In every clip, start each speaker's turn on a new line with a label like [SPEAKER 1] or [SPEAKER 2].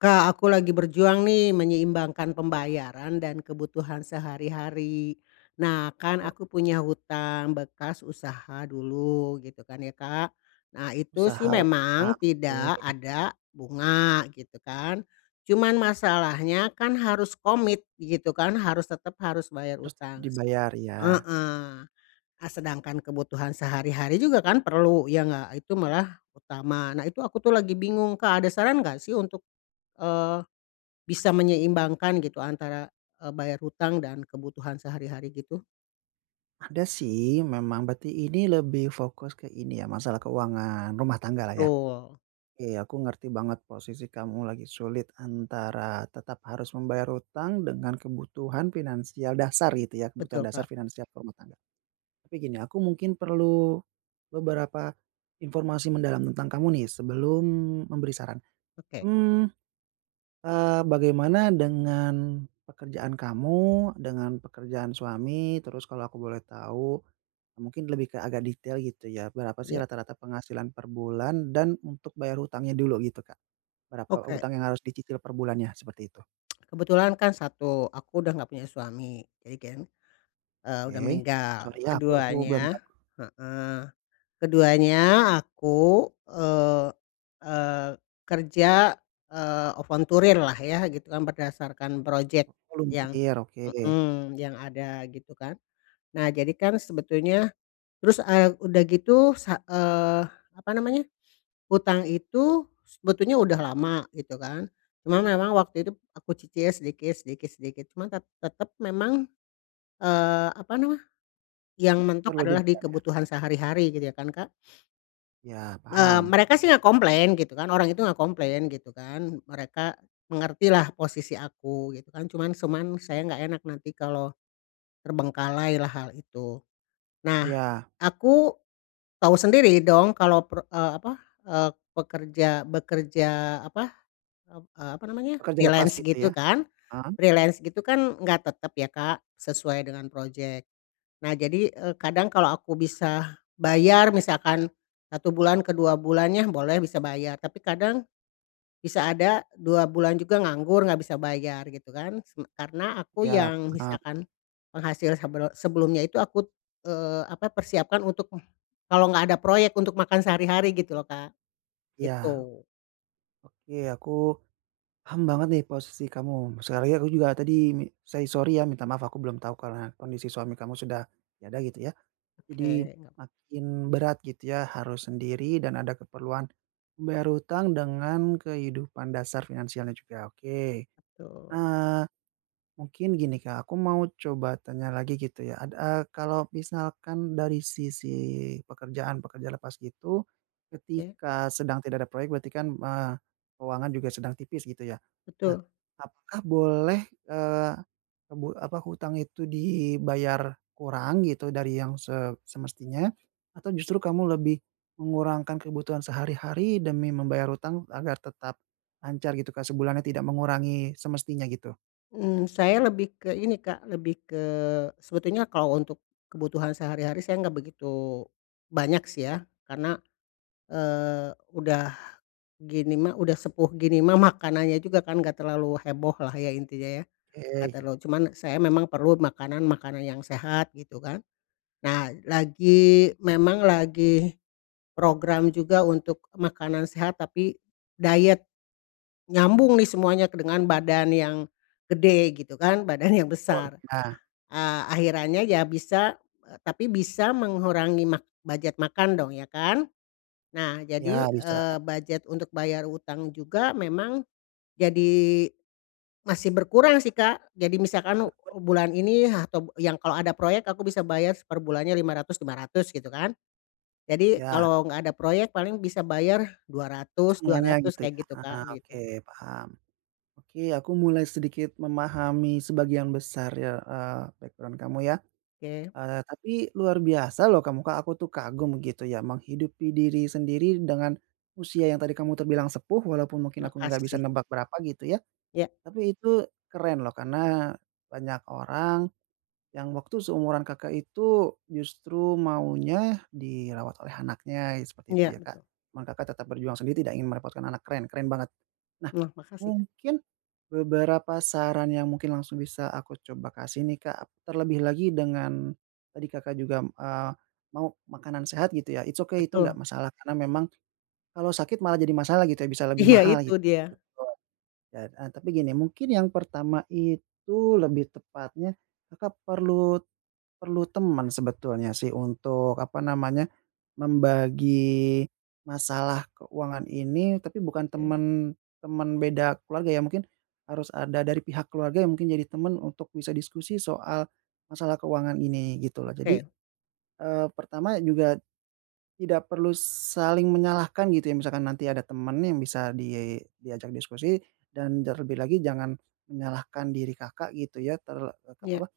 [SPEAKER 1] Kak, aku lagi berjuang nih menyeimbangkan pembayaran dan kebutuhan sehari-hari. Nah, kan
[SPEAKER 2] Oh.
[SPEAKER 1] aku punya hutang bekas usaha dulu, gitu kan, ya, Kak. Nah, itu sih
[SPEAKER 2] Usaha,
[SPEAKER 1] memang
[SPEAKER 2] usaha
[SPEAKER 1] tidak
[SPEAKER 2] boleh.
[SPEAKER 1] ada bunga, gitu kan. Cuman masalahnya kan, harus komit, gitu kan, harus tetep harus bayar
[SPEAKER 2] Harus
[SPEAKER 1] hutang
[SPEAKER 2] dibayar, iya.
[SPEAKER 1] heeh. E sedangkan kebutuhan sehari-hari juga kan perlu ya, enggak, itu malah utama. Nah, itu aku tuh lagi bingung, Kak, ada saran nggak sih untuk, eee, bisa menyeimbangkan gitu antara, eee, bayar hutang dan kebutuhan sehari-hari, gitu?
[SPEAKER 2] Ada sih, memang berarti ini lebih fokus ke ini ya, masalah keuangan rumah tangga lah, ya?
[SPEAKER 1] Betul.
[SPEAKER 2] Iya, ya, aku ngerti banget posisi kamu lagi sulit antara tetap harus membayar utang dengan kebutuhan finansial dasar, gitu ya, kebutuhan
[SPEAKER 1] Betul,
[SPEAKER 2] dasar
[SPEAKER 1] Kak.
[SPEAKER 2] finansial ke rumah tangga. Tapi gini, aku mungkin perlu beberapa informasi mendalam tentang kamu nih, sebelum memberi saran.
[SPEAKER 1] Oke.
[SPEAKER 2] Mmm, eee, bagaimana dengan pekerjaan kamu, dengan pekerjaan suami, terus kalau aku boleh tahu mungkin lebih ke agak detail, gitu ya. Berapa sih
[SPEAKER 1] Ya.
[SPEAKER 2] rata-rata penghasilan per bulan dan untuk bayar hutangnya dulu, gitu, Kak. Berapa
[SPEAKER 1] Oke.
[SPEAKER 2] hutang yang harus dicicil perbulannya, seperti itu.
[SPEAKER 1] Kebetulan kan satu, aku udah enggak punya suami, jadi kan, eee, udah
[SPEAKER 2] Oke.
[SPEAKER 1] meninggal.
[SPEAKER 2] Sorry ya, aku aku belum
[SPEAKER 1] Keduanya
[SPEAKER 2] tahu.
[SPEAKER 1] heeh, keduanya aku, eee eee, kerja, eee, volunteer lah ya gitu kan berdasarkan project yang
[SPEAKER 2] Volunteer, oke.
[SPEAKER 1] mmm, yang ada gitu kan. Nah, jadi kan sebetulnya terus, eee, udah gitu sa eee, apa namanya, hutang itu sebetulnya udah lama gitu kan. Cuma memang waktu itu aku cicil sedikit sedikit sedikit, cuman tet tetep memang, eee, apa nama, yang mentok
[SPEAKER 2] Perlu
[SPEAKER 1] adalah di
[SPEAKER 2] dibayar ya.
[SPEAKER 1] kebutuhan sehari-hari gitu ya kan, Kak.
[SPEAKER 2] Iya,
[SPEAKER 1] Eee,
[SPEAKER 2] paham.
[SPEAKER 1] mereka sih enggak komplain gitu kan. Orang itu enggak komplain gitu kan. Mereka mengertilah posisi aku gitu kan. Cuman cuman saya enggak enak nanti kalau terbengkalailah hal itu. Nah,
[SPEAKER 2] Iya.
[SPEAKER 1] aku tahu sendiri dong kalau per eee, apa, eee, pekerja bekerja apa, ep eee, apa namanya,
[SPEAKER 2] Pekerja lepas
[SPEAKER 1] freelance
[SPEAKER 2] gitu
[SPEAKER 1] gitu
[SPEAKER 2] ya.
[SPEAKER 1] kan.
[SPEAKER 2] Eee
[SPEAKER 1] Freelance gitu kan enggak tetep ya, Kak, sesuai dengan project. Nah, jadi, eee, kadang kalau aku bisa bayar misalkan, 1 bulan ke 2 bulannya boleh bisa bayar. Tapi kadang, bisa ada 2 bulan juga nganggur nggak bisa bayar gitu kan seme karena aku
[SPEAKER 2] Iya,
[SPEAKER 1] yang
[SPEAKER 2] paham.
[SPEAKER 1] misalkan penghasil sebel sebelumnya itu aku, eee, apa, persiapkan untuk kalau enggak ada proyek, untuk makan sehari-hari gitu loh, Kak,
[SPEAKER 2] Iya.
[SPEAKER 1] gitu.
[SPEAKER 2] Oke, aku paham banget nih posisi kamu. Sekali lagi aku juga tadi mi say sorry ya, minta maaf, aku belum tahu karna kondisi suami kamu sudah tiada gitu ya. Jadi
[SPEAKER 1] Oke, nga
[SPEAKER 2] makin berat gitu ya harus sendiri dan ada keperluan membayar hutang dengan kehidupan dasar finansialnya juga. Oke.
[SPEAKER 1] Betul.
[SPEAKER 2] Eee, mungkin gini, Kak, aku mau coba tanya lagi gitu ya ad eee, kalau misalkan dari sisi pekerjaan pekerja lepas gitu,
[SPEAKER 1] Ya.
[SPEAKER 2] ketika sedang tidak ada proyek berarti kan, eee, keuangan juga sedang tipis gitu ya. Nah,
[SPEAKER 1] Betul.
[SPEAKER 2] apakah boleh, eee, ebu apa, hutang itu dibayar kurang gitu dari yang se semestinya, atau justru kamu lebih mengurangkan kebutuhan sehari-hari demi membayar hutang agar tetap lancar gitu kan sebulannya tidak mengurangi semestinya gitu?
[SPEAKER 1] Mmm, saya lebih ke ini Kak, lebih ke sebetulnya kalau untuk kebutuhan sehari-hari saya enggak begitu, banyak sih ya, karena, eee, udah gini mah, udah sepuh gini mah makanannya juga kan enggak terlalu heboh lah ya. intinya ya. Gak
[SPEAKER 2] Eee.
[SPEAKER 1] terlalu cuman, saya memang perlu makanan-makanan yang sehat, gitu kan. Nah, lagi memang lagi, program juga, untuk makanan sehat tapi, diet. Nyambung nih semuanya ke dengan badan yang, gede gitu kan, badan yang
[SPEAKER 2] Betul,
[SPEAKER 1] besar.
[SPEAKER 2] nah.
[SPEAKER 1] Ah, akhirannya ya bisa, eee, tapi bisa mengurangi mak budget makan dong ya kan. Nah,
[SPEAKER 2] Ya,
[SPEAKER 1] jadi
[SPEAKER 2] bisa.
[SPEAKER 1] eee, budget untuk bayar hutang juga memang, jadi, masih berkurang sih Kak. Jadi, misalkan u
[SPEAKER 2] [unintelligible]
[SPEAKER 1] bulan ini atau yang kalau ada proyek, aku bisa bayar perbulannya lima ratus lima ratus gitu kan. Jadi,
[SPEAKER 2] Ya.
[SPEAKER 1] kalau enggak ada proyek, paling bisa bayar dua ratus dua
[SPEAKER 2] Setengahnya
[SPEAKER 1] ratus
[SPEAKER 2] gitu ya,
[SPEAKER 1] kayak gitu
[SPEAKER 2] ah,
[SPEAKER 1] Kak,
[SPEAKER 2] oke,
[SPEAKER 1] gitu.
[SPEAKER 2] paham. Oke, aku mulai sedikit memahami sebagian besar ya, eee, background kamu ya.
[SPEAKER 1] Ke.
[SPEAKER 2] Eee, tapi luar biasa loh kamu Kak, aku tuh kagum gitu ya, menghidupi diri sendiri dengan, usia yang tadi kamu terbilang sepuh walaupun mungkin aku enggak bisa
[SPEAKER 1] Makasih.
[SPEAKER 2] nebak berapa, gitu ya.
[SPEAKER 1] Ya.
[SPEAKER 2] Tapi, itu keren loh karena, banyak orang, yang waktu seumuran Kakak, itu justru maunya, dirawat oleh anaknya seperti itu
[SPEAKER 1] Iya,
[SPEAKER 2] ya, Kak.
[SPEAKER 1] betul.
[SPEAKER 2] Cuman, Kakak, tetep berjuang sendiri, tidak ingin merepotkan anak keren keren banget. Nah,
[SPEAKER 1] Wah, makasih.
[SPEAKER 2] mungkin beberapa saran yang mungkin langsung bisa aku coba kasih nih, Kak, terlebih lagi dengan, tadi Kakak, juga eee, mau makanan sehat gitu ya it's okay, itu enggak
[SPEAKER 1] Betul.
[SPEAKER 2] masalah karena memang, kalau sakit malah jadi masalah gitu ya, bisa lebih
[SPEAKER 1] Iya,
[SPEAKER 2] mahal
[SPEAKER 1] itu
[SPEAKER 2] gitu.
[SPEAKER 1] dia.
[SPEAKER 2] [unintelligible] Heeh, tapi gini, mungkin yang pertama itu lebih tepatnya Kakak, perlu perlu teman sebetulnya sih untuk, apa namanya membagi masalah keuangan ini, tapi bukan
[SPEAKER 1] Ya.
[SPEAKER 2] temen temen beda keluarga ya, mungkin harus ada dari pihak keluarga yang mungkin jadi temen untuk bisa diskusi soal, masalah keuangan ini, gitu loh. Jadi,
[SPEAKER 1] Oke.
[SPEAKER 2] eee, pertama juga, tidak perlu saling menyalahkan gitu ya, misalkan nanti ada temen yang bisa di diajak diskusi dan terlebih lagi jangan menyalahkan diri Kakak, gitu ya, ter eee, te
[SPEAKER 1] Iya.
[SPEAKER 2] apa,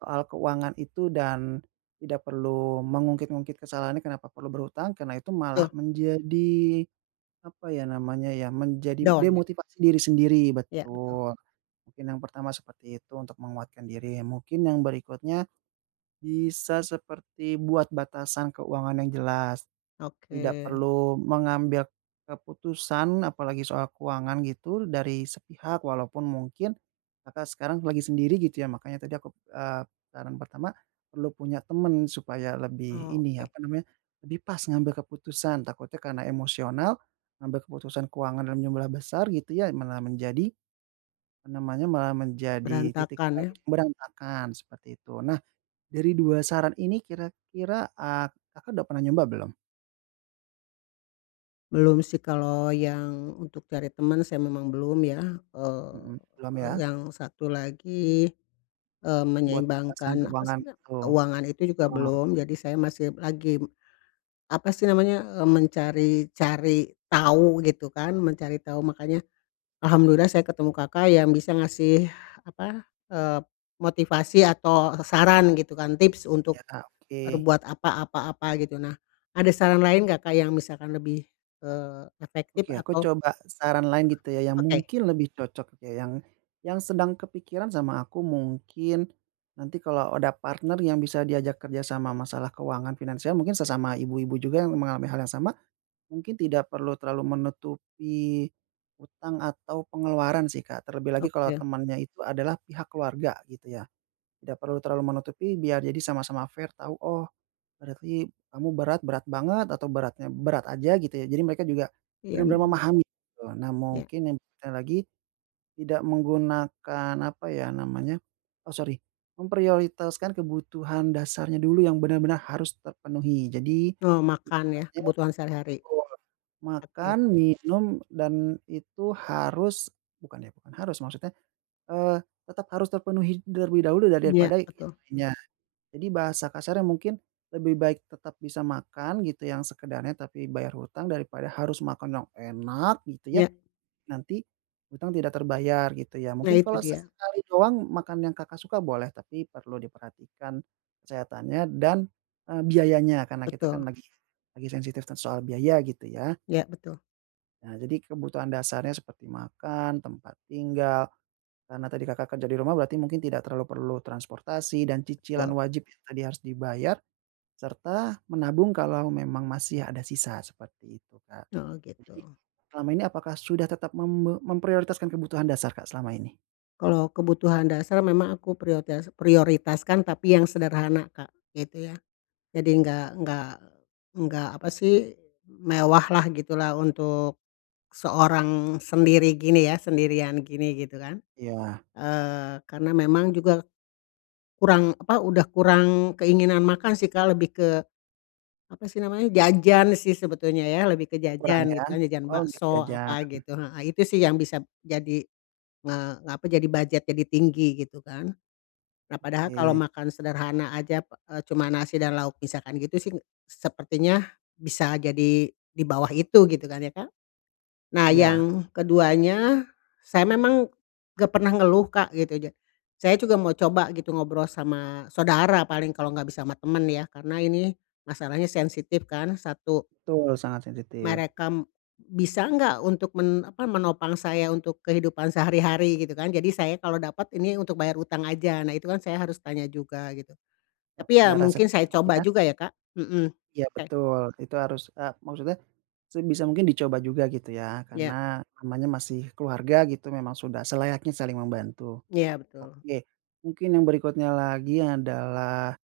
[SPEAKER 2] soal keuangan itu dan tidak perlu mengungkit-ngungkit kesalahannya kenapa perlu berhutang. Karena, itu malah
[SPEAKER 1] Tuh.
[SPEAKER 2] menjadi, apa ya namanya ya, menjadi
[SPEAKER 1] Down, ya.
[SPEAKER 2] demotivasi diri sendiri
[SPEAKER 1] Ya, betul.
[SPEAKER 2] betul. Mungkin yang pertama seperti itu, untuk menguatkan diri. Mungkin yang berikutnya, bisa seperti buat batasan keuangan yang jelas. Tidak
[SPEAKER 1] Oke.
[SPEAKER 2] perlu mengambil keputusan, apalagi soal keuangan gitu dari sepihak, walaupun mungkin, Kakak, sekarang lagi sendiri gitu ya makanya tadi akup eee, saran pertama, perlu punya temen supaya lebih ini,
[SPEAKER 1] Oke.
[SPEAKER 2] apa namanya, lebih pas ngambil keputusan. Takutnya, karena emosional ngambil keputusan keuangan dalam jumlah besar, gitu ya malah menjadi, apa namanya malah menjadi, titik
[SPEAKER 1] Berantakan ya.
[SPEAKER 2] balik berantakan seperti itu. Nah, dari 2 saran ini kira-kira ah Kakak, udah pernah nyoba belum?
[SPEAKER 1] Belum sih, kalau yang untuk cari temen, saya memang belum ya. Eee,
[SPEAKER 2] Mhm. Belum, ya.
[SPEAKER 1] yang satu lagi, eee,
[SPEAKER 2] Buat alasan
[SPEAKER 1] menyeimbangkan, apa sih
[SPEAKER 2] keuangan,
[SPEAKER 1] na
[SPEAKER 2] gitu.
[SPEAKER 1] keuangan itu juga
[SPEAKER 2] Heeh.
[SPEAKER 1] belum. Jadi saya masih lagi, apa sih namanya, eee, mencari-cari tahu, gitu kan, mencari tahu. Makanya, Alhamdulillah saya ketemu Kakak yang bisa ngasih, apa, eee, motivasi atau saran, gitu kan, tips untuk
[SPEAKER 2] Ya, oke.
[SPEAKER 1] berbuat apa apa apa, gitu. Nah, ada saran lain enggak, Kak, yang misalkan lebih, eee, efektif
[SPEAKER 2] Oke, aku
[SPEAKER 1] atau
[SPEAKER 2] coba saran lain gitu ya, yang
[SPEAKER 1] oke.
[SPEAKER 2] mungkin lebih cocok, ya. Yang yang sedang kepikiran sama aku mungkin nanti kalau ada partner yang bisa diajak kerja sama masalah keuangan finansial, mungkin sesama ibu-ibu juga yang mengalami hal yang sama, mungkin tidak perlu terlalu menutupi utang atau pengeluaran sih, Kak. Terlebih lagi kalau
[SPEAKER 1] Oke.
[SPEAKER 2] temannya itu adalah pihak keluarga, gitu ya. Tidak perlu terlalu menutupi, biar jadi sama-sama fair tahu, oh, berarti kamu berat berat banget, atau beratnya berat aja, gitu ya. Jadi mereka juga
[SPEAKER 1] Iya,
[SPEAKER 2] bener-bener
[SPEAKER 1] mmm.
[SPEAKER 2] memahami, gitu. Nah,
[SPEAKER 1] Ya.
[SPEAKER 2] mungkin yang te lagi, tidak menggunakan, apa ya namanya oh sori, memprioritaskan kebutuhan dasarnya dulu yang bener-bener harus terpenuhi. Jadi
[SPEAKER 1] Eee, makan ya,
[SPEAKER 2] ibaratnya
[SPEAKER 1] kebutuhan sehari-hari.
[SPEAKER 2] betul,
[SPEAKER 1] Oke.
[SPEAKER 2] makan, minum dan itu harus bukan ya, bukan harus maksudnya, eee, tetap harus terpenuhi terlebih dahulu ya,
[SPEAKER 1] Iya,
[SPEAKER 2] daripada yang
[SPEAKER 1] betul.
[SPEAKER 2] lainnya. Jadi bahasa kasarnya mungkin lebih baik tetap bisa makan gitu, yang sekedarnya, tapi bayar utang, daripada harus makan yang enak gitu ya,
[SPEAKER 1] Iya.
[SPEAKER 2] nanti utang tidak terbayar, gitu ya.
[SPEAKER 1] Nah,
[SPEAKER 2] Mungkin
[SPEAKER 1] itu
[SPEAKER 2] kalau
[SPEAKER 1] dia.
[SPEAKER 2] sesekali doang makan yang Kakak suka boleh, tapi perlu diperhatikan kesehatannya dan, eee, biayanya. Karena kita kan
[SPEAKER 1] Betul.
[SPEAKER 2] lagi lagi sensitif kan soal biaya, gitu, ya.
[SPEAKER 1] Ya, betul.
[SPEAKER 2] Nah, jadi kebutuhan dasarnya seperti makan, tempat tinggal, karena tadi Kakak kerja di rumah berarti mungkin tidak terlalu perlu transportasi dan cicilan
[SPEAKER 1] Tul.
[SPEAKER 2] wajib tadi harus dibayar, serta menabung kalau memang masih ada sisa seperti itu, Kak.
[SPEAKER 1] Oh,
[SPEAKER 2] Jadi,
[SPEAKER 1] gitu.
[SPEAKER 2] selama ini apakah sudah tetap membe memprioritaskan kebutuhan dasar, Kak, selama ini?
[SPEAKER 1] Kalau kebutuhan dasar memang aku prioritas prioritaskan, tapi yang sederhana, Kak, gitu ya. Jadi nggak nggak nggak, apa sih, mewah lah, gitu lah, untuk seorang sendiri gini ya, sendirian gini, gitu kan.
[SPEAKER 2] Iya.
[SPEAKER 1] Eee, karena memang juga kurang, apa, sudah kurang keinginan makan sih, Kak, lebih ke, apa sih namanya, jajan sih sebetulnya ya, lebih ke
[SPEAKER 2] Oh kurang,
[SPEAKER 1] jajan,
[SPEAKER 2] ya?
[SPEAKER 1] gitu kan. Jajan
[SPEAKER 2] Oh, nggak,
[SPEAKER 1] bakso,
[SPEAKER 2] jajan,
[SPEAKER 1] apa
[SPEAKER 2] mmm.
[SPEAKER 1] gitu, heeh, itu sih yang bisa jadi, eee, apa, jadi budget jadi tinggi, gitu kan. Nah, padahal kalau
[SPEAKER 2] Oke.
[SPEAKER 1] makan sederhana saja pe cuman nasi dan lauk misalkan gitu sih, sepertinya bisa jadi di bawah itu, gitu kan, ya kan. Nah,
[SPEAKER 2] Iya.
[SPEAKER 1] yang keduanya, saya memang enggak pernah ngeluh, Kak, gitu ja saya juga mau coba gitu, ngobrol sama saudara, paling kalau enggak bisa sama temen ya, karena ini masalahnya sensitif kan, satu.
[SPEAKER 2] Betul, sangat sensitif.
[SPEAKER 1] Merekam bisa nggak untuk men apa, menopang saya untuk kehidupan sehari-hari, gitu kan. Jadi saya kalau dapet ini untuk bayar hutang aja. Nah, itu kan saya harus tanya juga, gitu.
[SPEAKER 2] Eee,
[SPEAKER 1] Tapi ya
[SPEAKER 2] ada rasa
[SPEAKER 1] mungkin saya
[SPEAKER 2] [unintelligible]
[SPEAKER 1] coba
[SPEAKER 2] ya.
[SPEAKER 1] juga ya, Kak, mhm.
[SPEAKER 2] Iya,
[SPEAKER 1] Oke.
[SPEAKER 2] betul. Itu harus, eee, maksudnya, sebisa mungkin dicoba juga, gitu ya.
[SPEAKER 1] Iya.
[SPEAKER 2] Karena namanya masih keluarga, gitu. Memang sudah selayaknya saling membantu.
[SPEAKER 1] Iya, betul.
[SPEAKER 2] Oke, mungkin yang berikutnya lagi adalah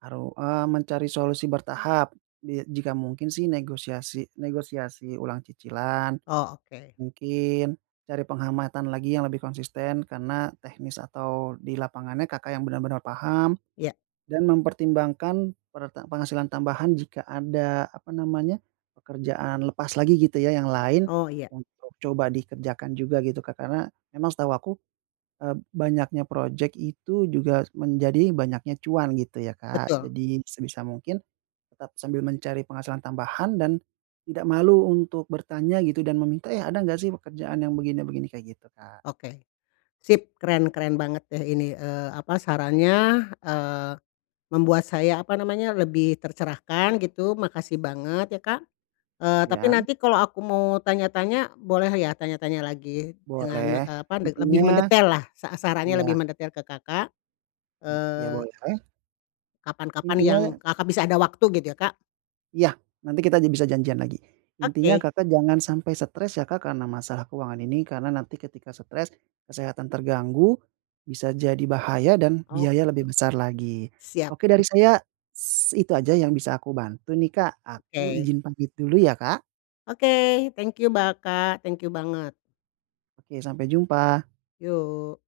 [SPEAKER 2] baru, eee, mencari solusi bertahap. Di jika mungkin sih negosiasi negosiasi ulang cicilan.
[SPEAKER 1] Oh, oke.
[SPEAKER 2] Mungkin cari penghamatan lagi yang lebih konsisten karena teknis atau di lapangannya Kakak yang bener-bener paham
[SPEAKER 1] Iya.
[SPEAKER 2] dan mempertimbangkan pere penghasilan tambahan jika ada, apa namanya, pekerjaan lepas lagi, gitu ya, yang lain
[SPEAKER 1] Oh, iya.
[SPEAKER 2] untuk coba dikerjakan juga, gitu, Kak. Karena memang setahu aku, eee, banyaknya projek itu juga menjadi banyaknya cuan, gitu, ya, Kak.
[SPEAKER 1] Betul.
[SPEAKER 2] Jadi sebisa mungkin tetap sambil mencari penghasilan tambahan dan tidak malu untuk bertanya gitu dan meminta, iya, "Ada nggak sih pekerjaan yang begini-begini?" kayak gitu, Kak.
[SPEAKER 1] Oke. Sip! Keren-keren banget deh ini, eee, apa, sarannya, eee, membuat saya, apa namanya, lebih tercerahkan, gitu. Makasih banget ya, Kak. Eee, tapi
[SPEAKER 2] Iya?
[SPEAKER 1] nanti kalau aku mau tanya-tanya boleh ya, tanya-tanya lagi dengan,
[SPEAKER 2] Boleh.
[SPEAKER 1] eee, apa, lebih
[SPEAKER 2] Intinya
[SPEAKER 1] mendetail lah sa sarannya lebih
[SPEAKER 2] iya.
[SPEAKER 1] mendetail ke Kakak.
[SPEAKER 2] Mmm, iya
[SPEAKER 1] Eee
[SPEAKER 2] boleh.
[SPEAKER 1] kapan-kapan yang
[SPEAKER 2] Intinya
[SPEAKER 1] Kakak bisa ada waktu, gitu ya, Kak.
[SPEAKER 2] Iya, nanti kita bisa janjian lagi. Intinya
[SPEAKER 1] Oke.
[SPEAKER 2] Kakak jangan sampai stres ya, Kak, karena masalah keuangan ini. Karena nanti ketika stres, kesehatan terganggu, bisa jadi bahaya dan
[SPEAKER 1] Oh,
[SPEAKER 2] biaya lebih
[SPEAKER 1] gitu.
[SPEAKER 2] besar lagi.
[SPEAKER 1] Siap.
[SPEAKER 2] Oke dari saya s itu saja yang bisa aku bantu nih, Kak, aku
[SPEAKER 1] Oke.
[SPEAKER 2] ijin pamit dulu ya, Kak.
[SPEAKER 1] Oke. Thank you, ba Kak. Thank you banget.
[SPEAKER 2] Oke. Sampai jumpa.
[SPEAKER 1] Yuk.